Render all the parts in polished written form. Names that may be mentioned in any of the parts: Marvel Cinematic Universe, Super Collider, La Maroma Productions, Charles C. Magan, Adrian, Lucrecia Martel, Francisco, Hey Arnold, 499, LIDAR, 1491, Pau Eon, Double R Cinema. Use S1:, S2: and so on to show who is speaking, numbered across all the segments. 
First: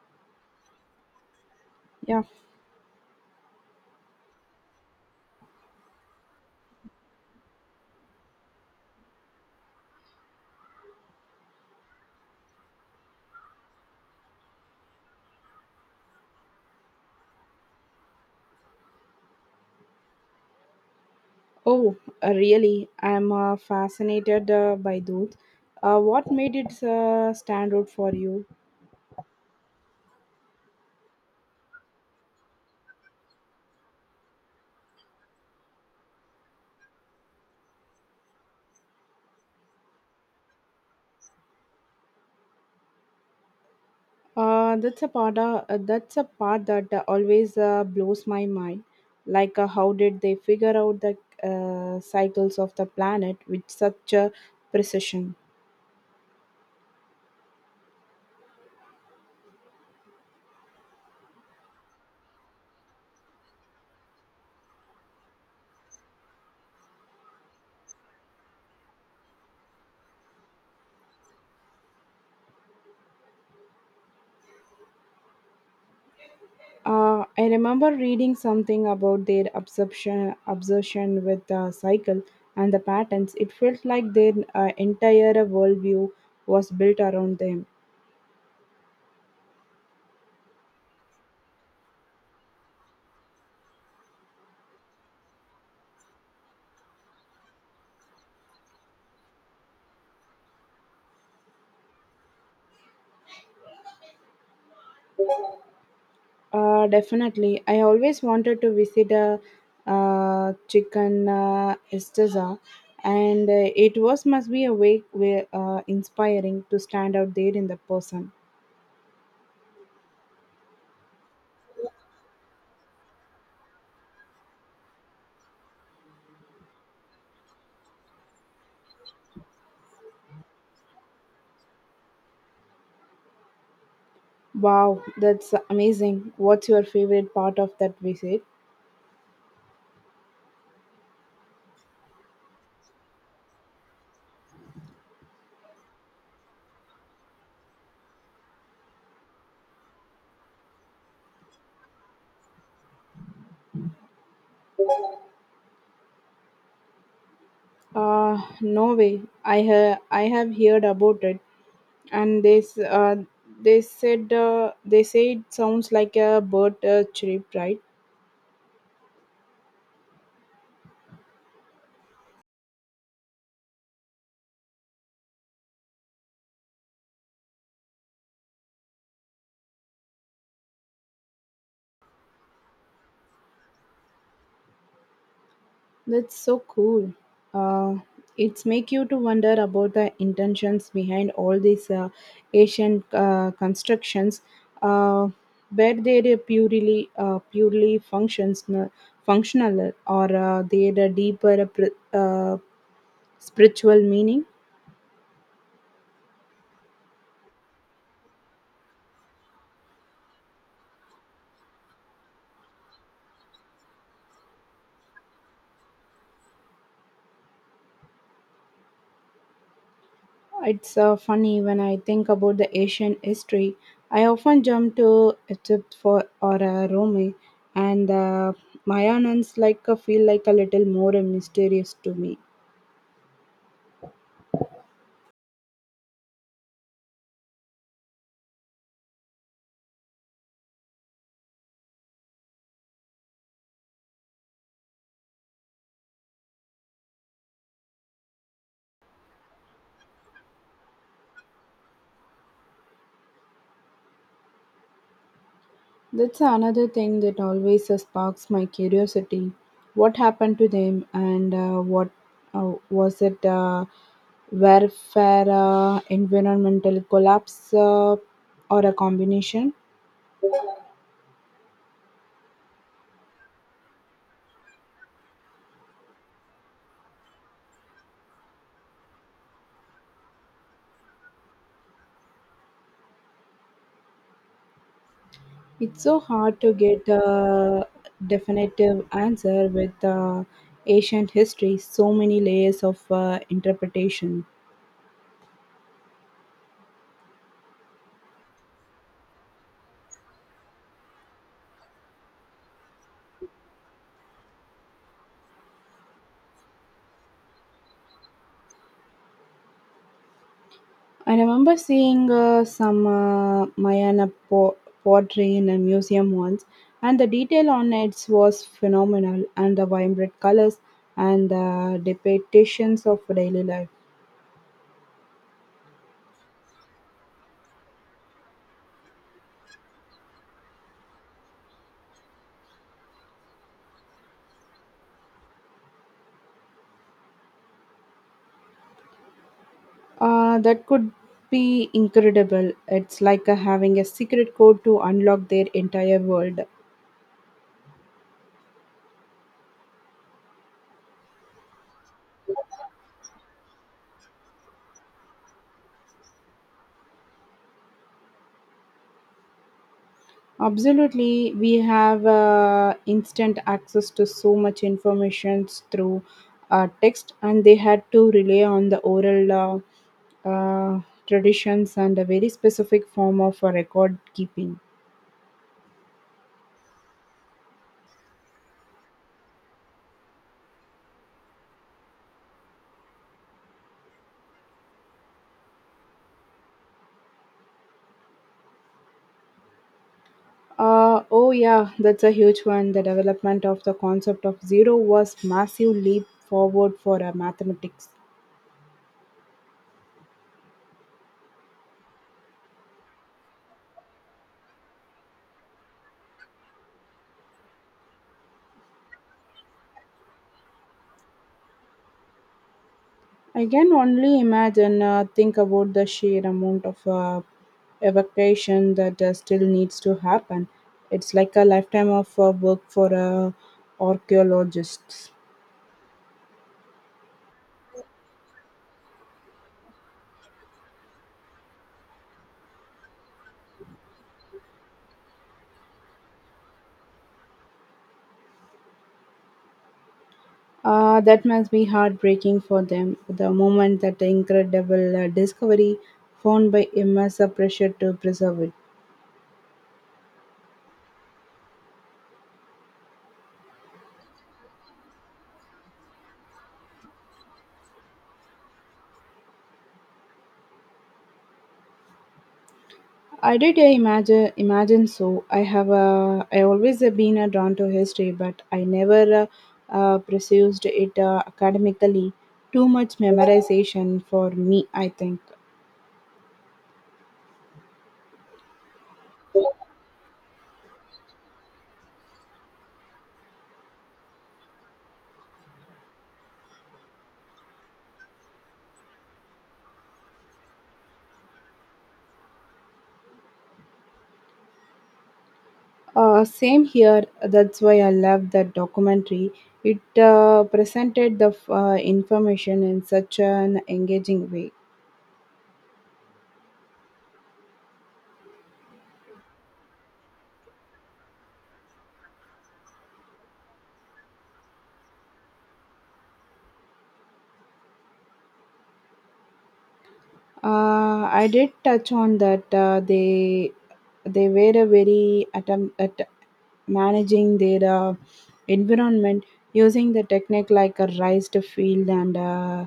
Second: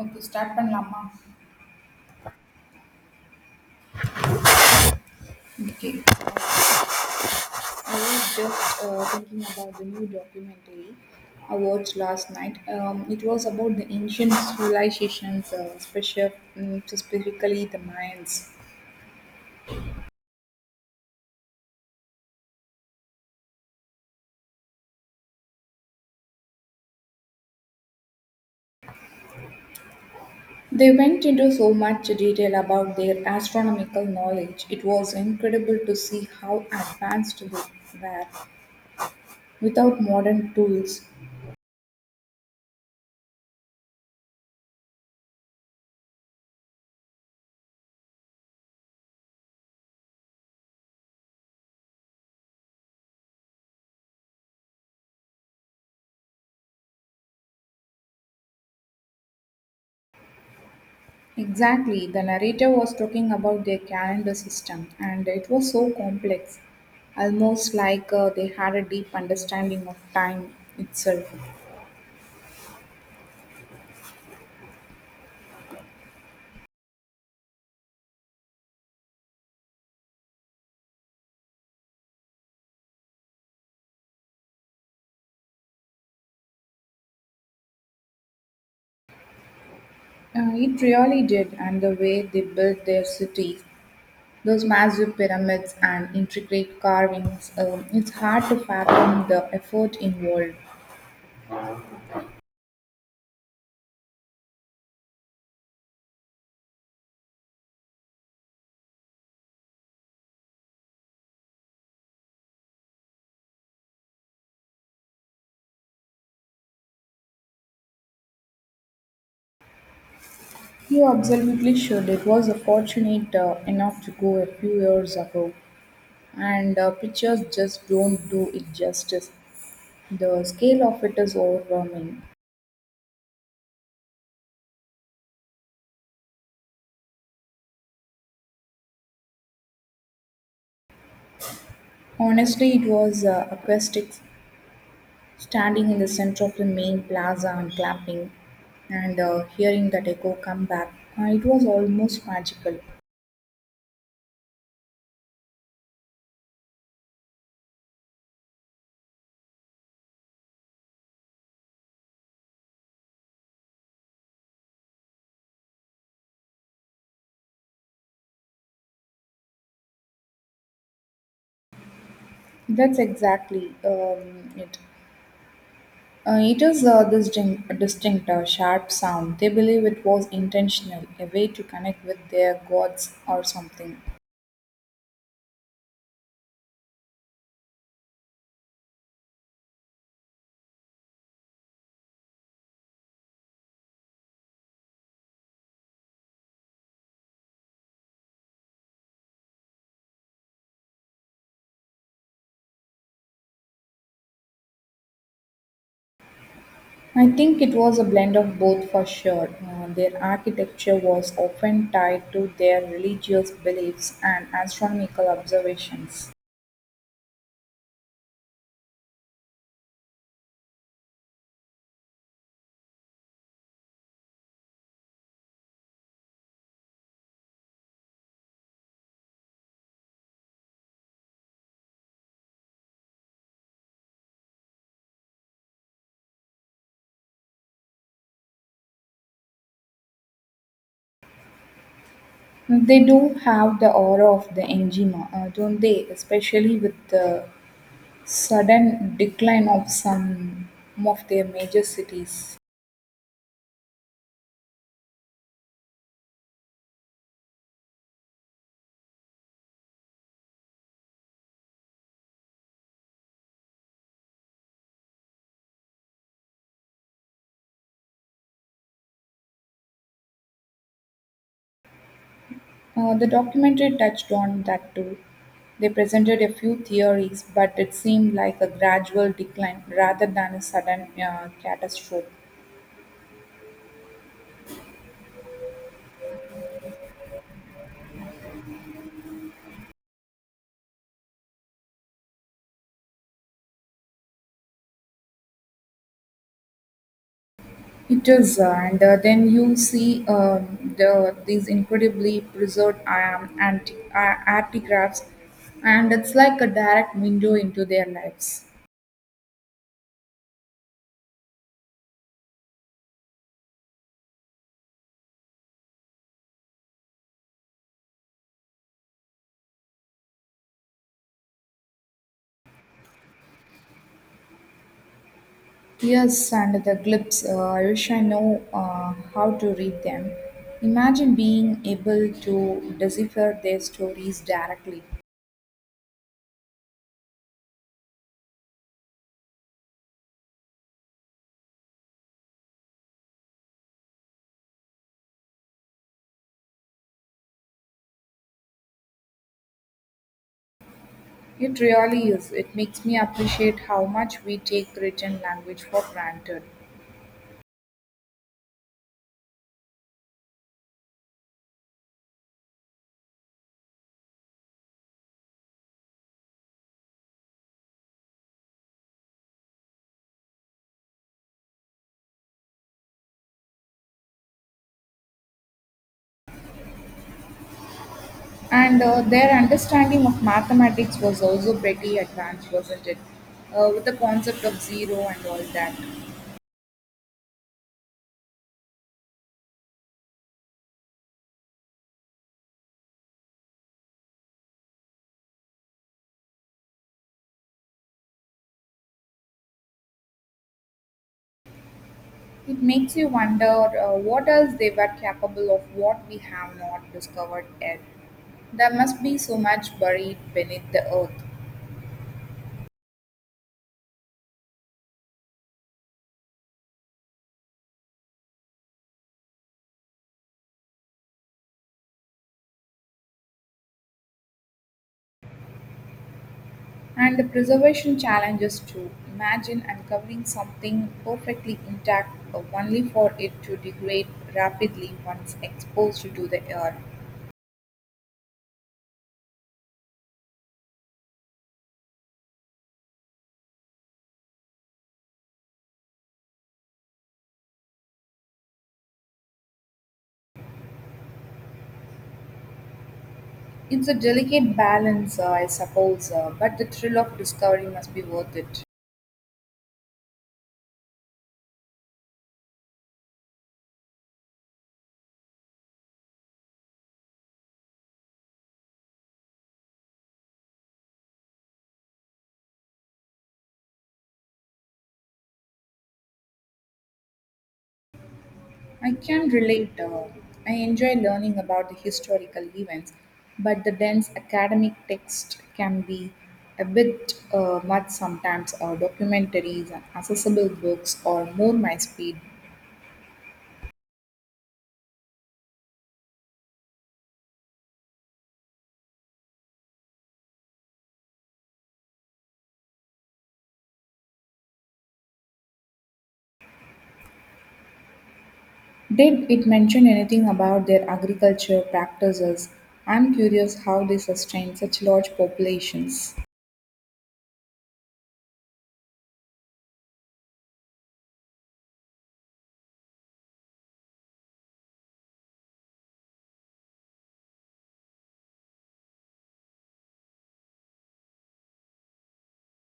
S1: Okay, start பண்ணலாமா?
S2: Yeah.
S1: Okay, I was just thinking about the new documentary I watched last night. It was about the ancient civilizations, specifically the Mayans.
S2: Oh, really? I'm fascinated by those. What made it stand out for you?
S1: They went into so much detail about their astronomical knowledge. It was incredible to see how advanced they were without modern tools.
S2: That's a part. That's a part that always blows my mind. Like, how did they figure out the cycles of the planet with such a precision?
S1: Exactly, the narrator was talking about their calendar system, and it was so complex, almost like they had a deep understanding of time itself.
S2: I remember reading something about their obsession with the cycle and the patterns. It felt like their entire worldview was built around them.
S1: It really did, and the way they built their cities, those massive pyramids and intricate carvings, it's hard to fathom the effort involved.
S2: Definitely. I always wanted to visit a chicken Estaza, and it was must be a way inspiring to stand out there in the person.
S1: You absolutely should. It was a fortunate enough to go a few years ago, and pictures just don't do it justice. The scale of it is overwhelming.
S2: Wow, that's amazing. What's your favorite part of that visit?
S1: Honestly, it was acoustics, standing in the center of the main plaza and clapping and hearing that echo come back. It was almost magical.
S2: No way. I have heard about it, and this, they said, they say it sounds like a bird chirp, right?
S1: That's exactly it. It is distinct, sharp sound. They believe it was intentional, a way to connect with their gods or something.
S2: That's so cool. Uh, it's make you to wonder about the intentions behind all these Asian constructions, uh, where they are purely functional, or they are deeper spiritual meaning.
S1: I think it was a blend of both for sure. Their architecture was often tied to their religious beliefs and astronomical observations.
S2: It's funny when I think about the Asian history. I often jump to Egypt for or Rome, and Mayans like feel like a little more mysterious to me.
S1: They do have the aura of the angina, don't they? Especially with the sudden decline of some of their major cities.
S2: That's another thing that always sparks my curiosity. What happened to them, and what was it? Warfare, environmental collapse, or a combination?
S1: The documentary touched on that too. They presented a few theories, but it seemed like a gradual decline rather than a sudden catastrophe.
S2: It's so hard to get a definitive answer with ancient history, so many layers of interpretation.
S1: It is, and then you see these incredibly preserved artifacts, and it's like a direct window into their lives.
S2: I remember seeing some Mayana pottery in a museum once, and the detail on it was phenomenal, and the vibrant colors and the depictions of daily life.
S1: Yes, and the clips. I wish I know how to read them. Imagine being able to decipher their stories directly.
S2: That could be incredible. It's like having a secret code to unlock their entire world.
S1: It really is. It makes me appreciate how much we take written language for granted.
S2: Absolutely, we have instant access to so much information through text, and they had to rely on the oral uh, traditions and a very specific form of record keeping.
S1: And their understanding of mathematics was also pretty advanced, wasn't it? With the concept of zero and all that.
S2: Oh, yeah, that's a huge one. The development of the concept of zero was massive leap forward for mathematics.
S1: It makes you wonder what else they were capable of, what we have not discovered yet. There must be so much buried beneath the earth.
S2: I can only imagine, think about the sheer amount of evacuation that still needs to happen. It's like a lifetime of work for archaeologists.
S1: And the preservation challenges too. Imagine uncovering something perfectly intact only for it to degrade rapidly once exposed to the air.
S2: That must be heartbreaking for them. The moment that incredible discovery found by immense pressure to preserve it.
S1: It's a delicate balance, I suppose, but the thrill of discovery must be worth it.
S2: I imagine so. I always have been drawn to history, but I never pursued it academically. Too much memorization for me, I think.
S1: I can relate. I enjoy learning about the historical events, but the dense academic text can be a bit much sometimes. Documentaries and accessible books are more my speed.
S2: Same here. That's why I love that documentary. It presented the information in such an engaging way.
S1: Did it mention anything about their agriculture practices? I'm curious how they sustain such large populations.
S2: I did touch on that they were a very at managing their environment using the technique like a raised field and uh,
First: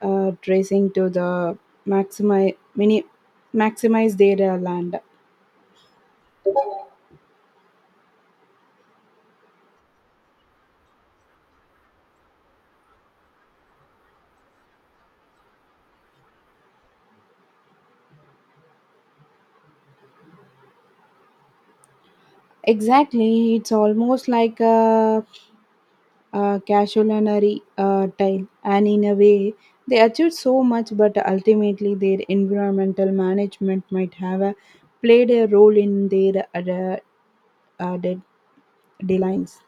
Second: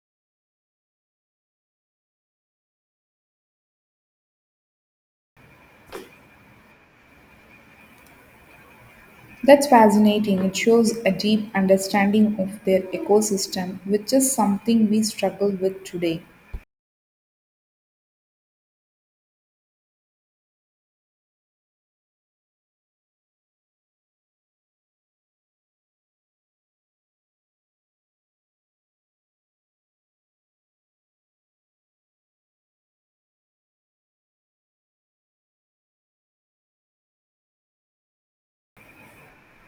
S2: uh, tracing to the maximize mini maximize their land.
S1: That's fascinating. It shows a deep understanding of their ecosystem, which is something we struggle with today.
S2: Exactly, it's almost like a casualary tile, and in a way, they achieved so much, but ultimately, their environmental management might have played a role in their uh, de- declines.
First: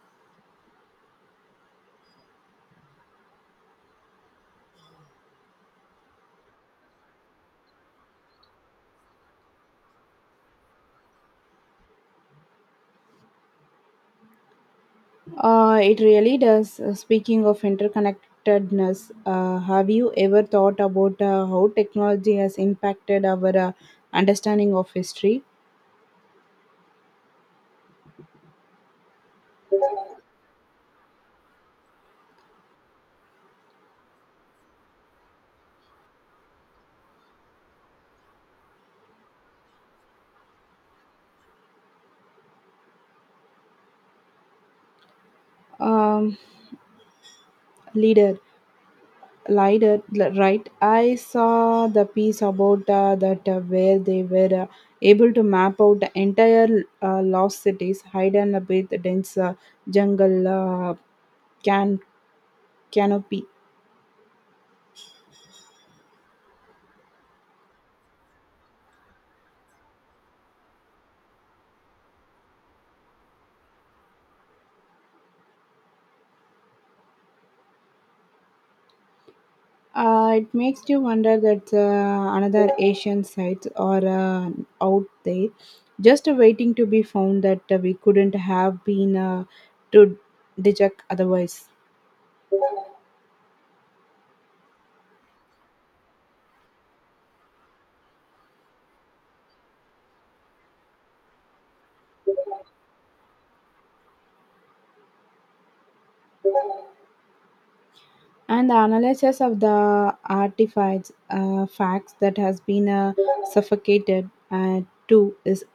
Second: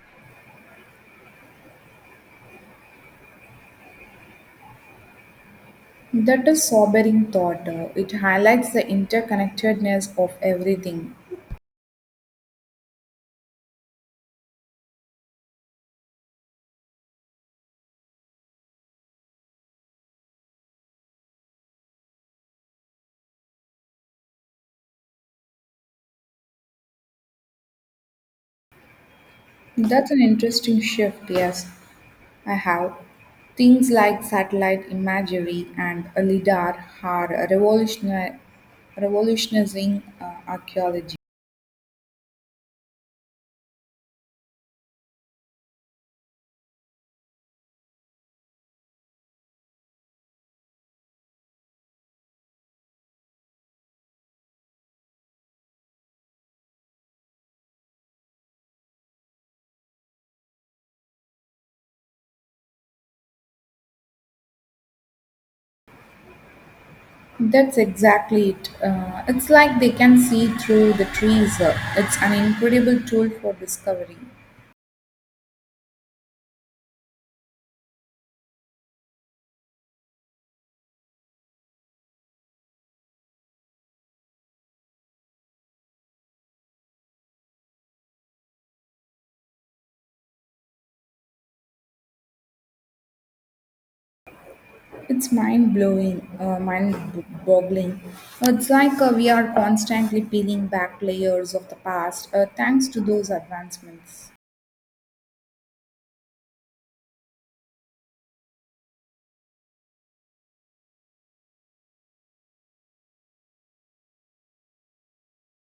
S1: That is sobering thought. It highlights the interconnectedness of everything.
S2: It really does. Speaking of interconnectedness, have you ever thought about how technology has impacted our understanding of history?
S1: That's an interesting shift, yes. I have. Things like satellite imagery and a LIDAR are revolutionizing archaeology.
S2: Um, leader, right? I saw the piece about that where they were able to map out the entire lost cities, hidden a bit dense jungle can canopy.
S1: That's exactly it. It's like they can see through the trees. It's an incredible tool for discovery.
S2: It makes you wonder that another Asian sites are out there, just waiting to be found that we couldn't have been to detect otherwise.
S1: It's mind blowing, boggling. It's like we are constantly peeling back layers of the past thanks to those advancements.
S2: And the analysis of the artifacts, facts that has been suffocated too is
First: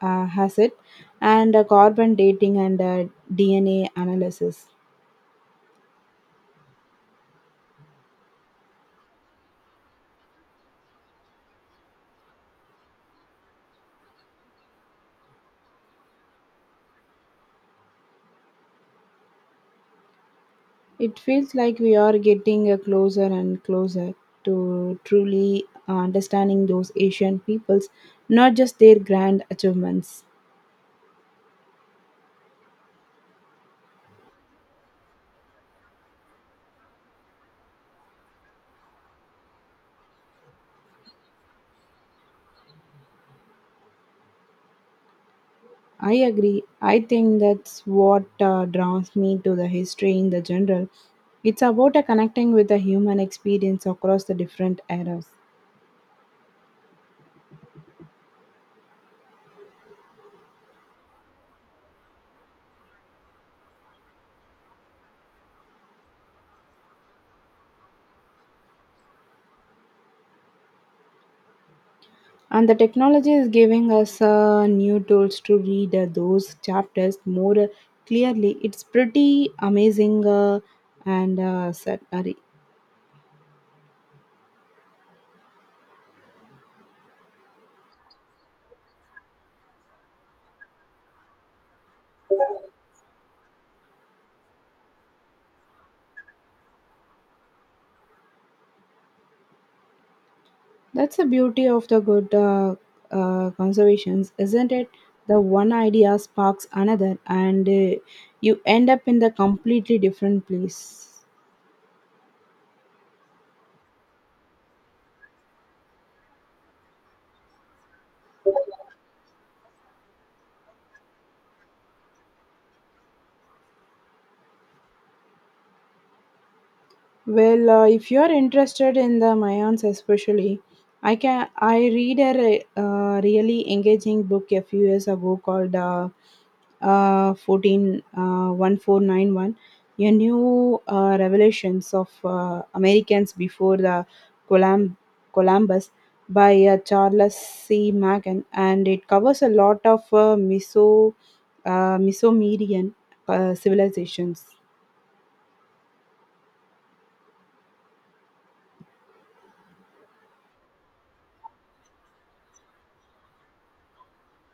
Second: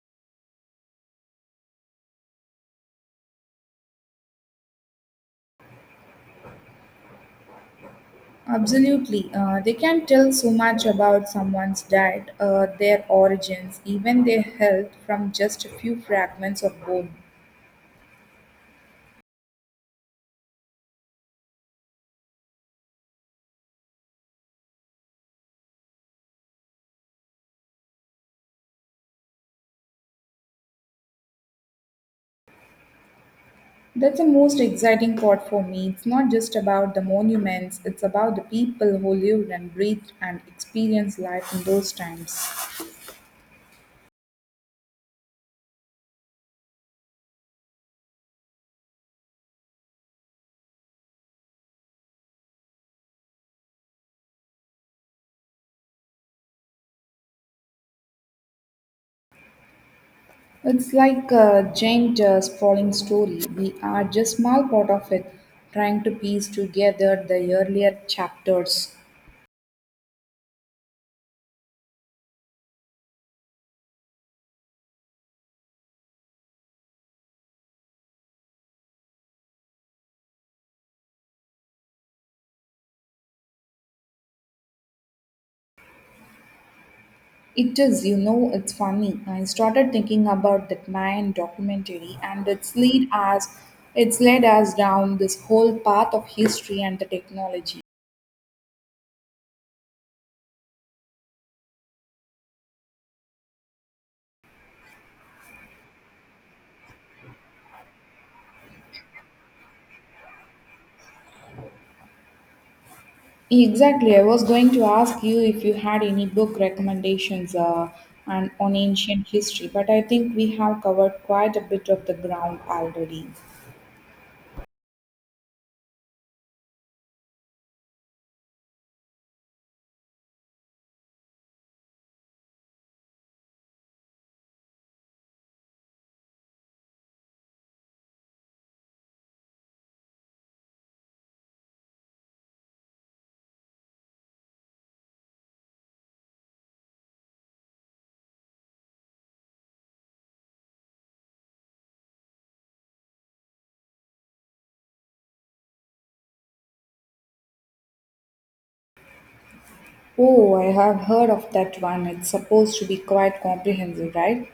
S2: has it, and carbon dating and DNA analysis.
S1: Absolutely. They can tell so much about someone's diet, their origins, even their health from just a few fragments of bone.
S2: It feels like we are getting closer and closer to truly understanding those Asian peoples, not just their grand achievements.
S1: That's the most exciting part for me. It's not just about the monuments, it's about the people who lived and breathed and experienced life in those times.
S2: I agree. I think that's what draws me to the history in the general. It's about connecting with the human experience across the different eras.
S1: It's like a giant sprawling story. We are just small part of it, trying to piece together the earlier chapters.
S2: And the technology is giving us new tools to read those chapters more clearly. It's pretty amazing. And uh, sad- uh,
S1: It is, you know, it's funny. I started thinking about that Mayan documentary and it's led us down this whole path of history and the technology.
S2: That's the beauty of the good conservations, isn't it? The one idea sparks another, and you end up in the completely different place.
S1: Exactly. I was going to ask you if you had any book recommendations and on ancient history, but I think we have covered quite a bit of the ground already.
S2: Well, if you're interested in the Mayans especially, I read a really engaging book a few years ago called uh, uh, 14 uh, 1491, a new revelations of Americans before the Colum- Columbus by Charles C. Magan, and it covers a lot of Mesomerian civilizations.
S1: Oh, I have heard of that one. It's supposed to be quite comprehensive, right?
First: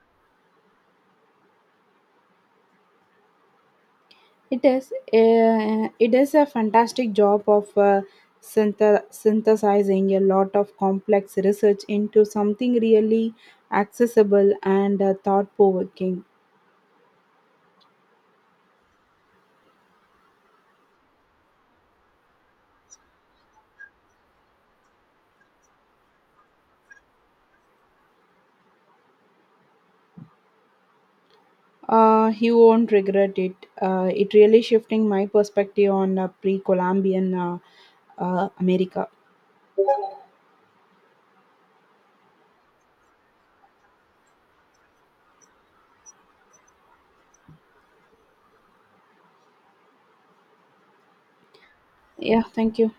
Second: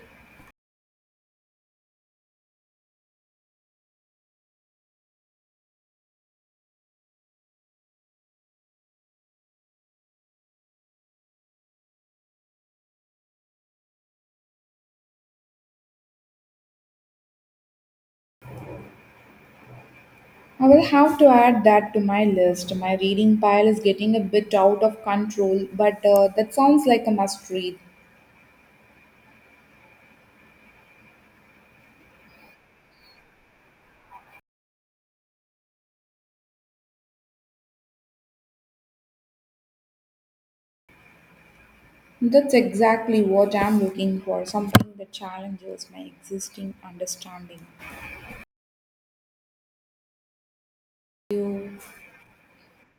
S2: It is a fantastic job of synthesizing a lot of complex research into something really accessible and thought provoking.
S1: I will have to add that to my list. My reading pile is getting a bit out of control, but that sounds like a must read.
S2: You won't regret it. It really shifting my perspective on pre-Columbian America.
S1: That's exactly what I'm looking for, something that challenges my existing understanding. You
S2: Yeah, thank you.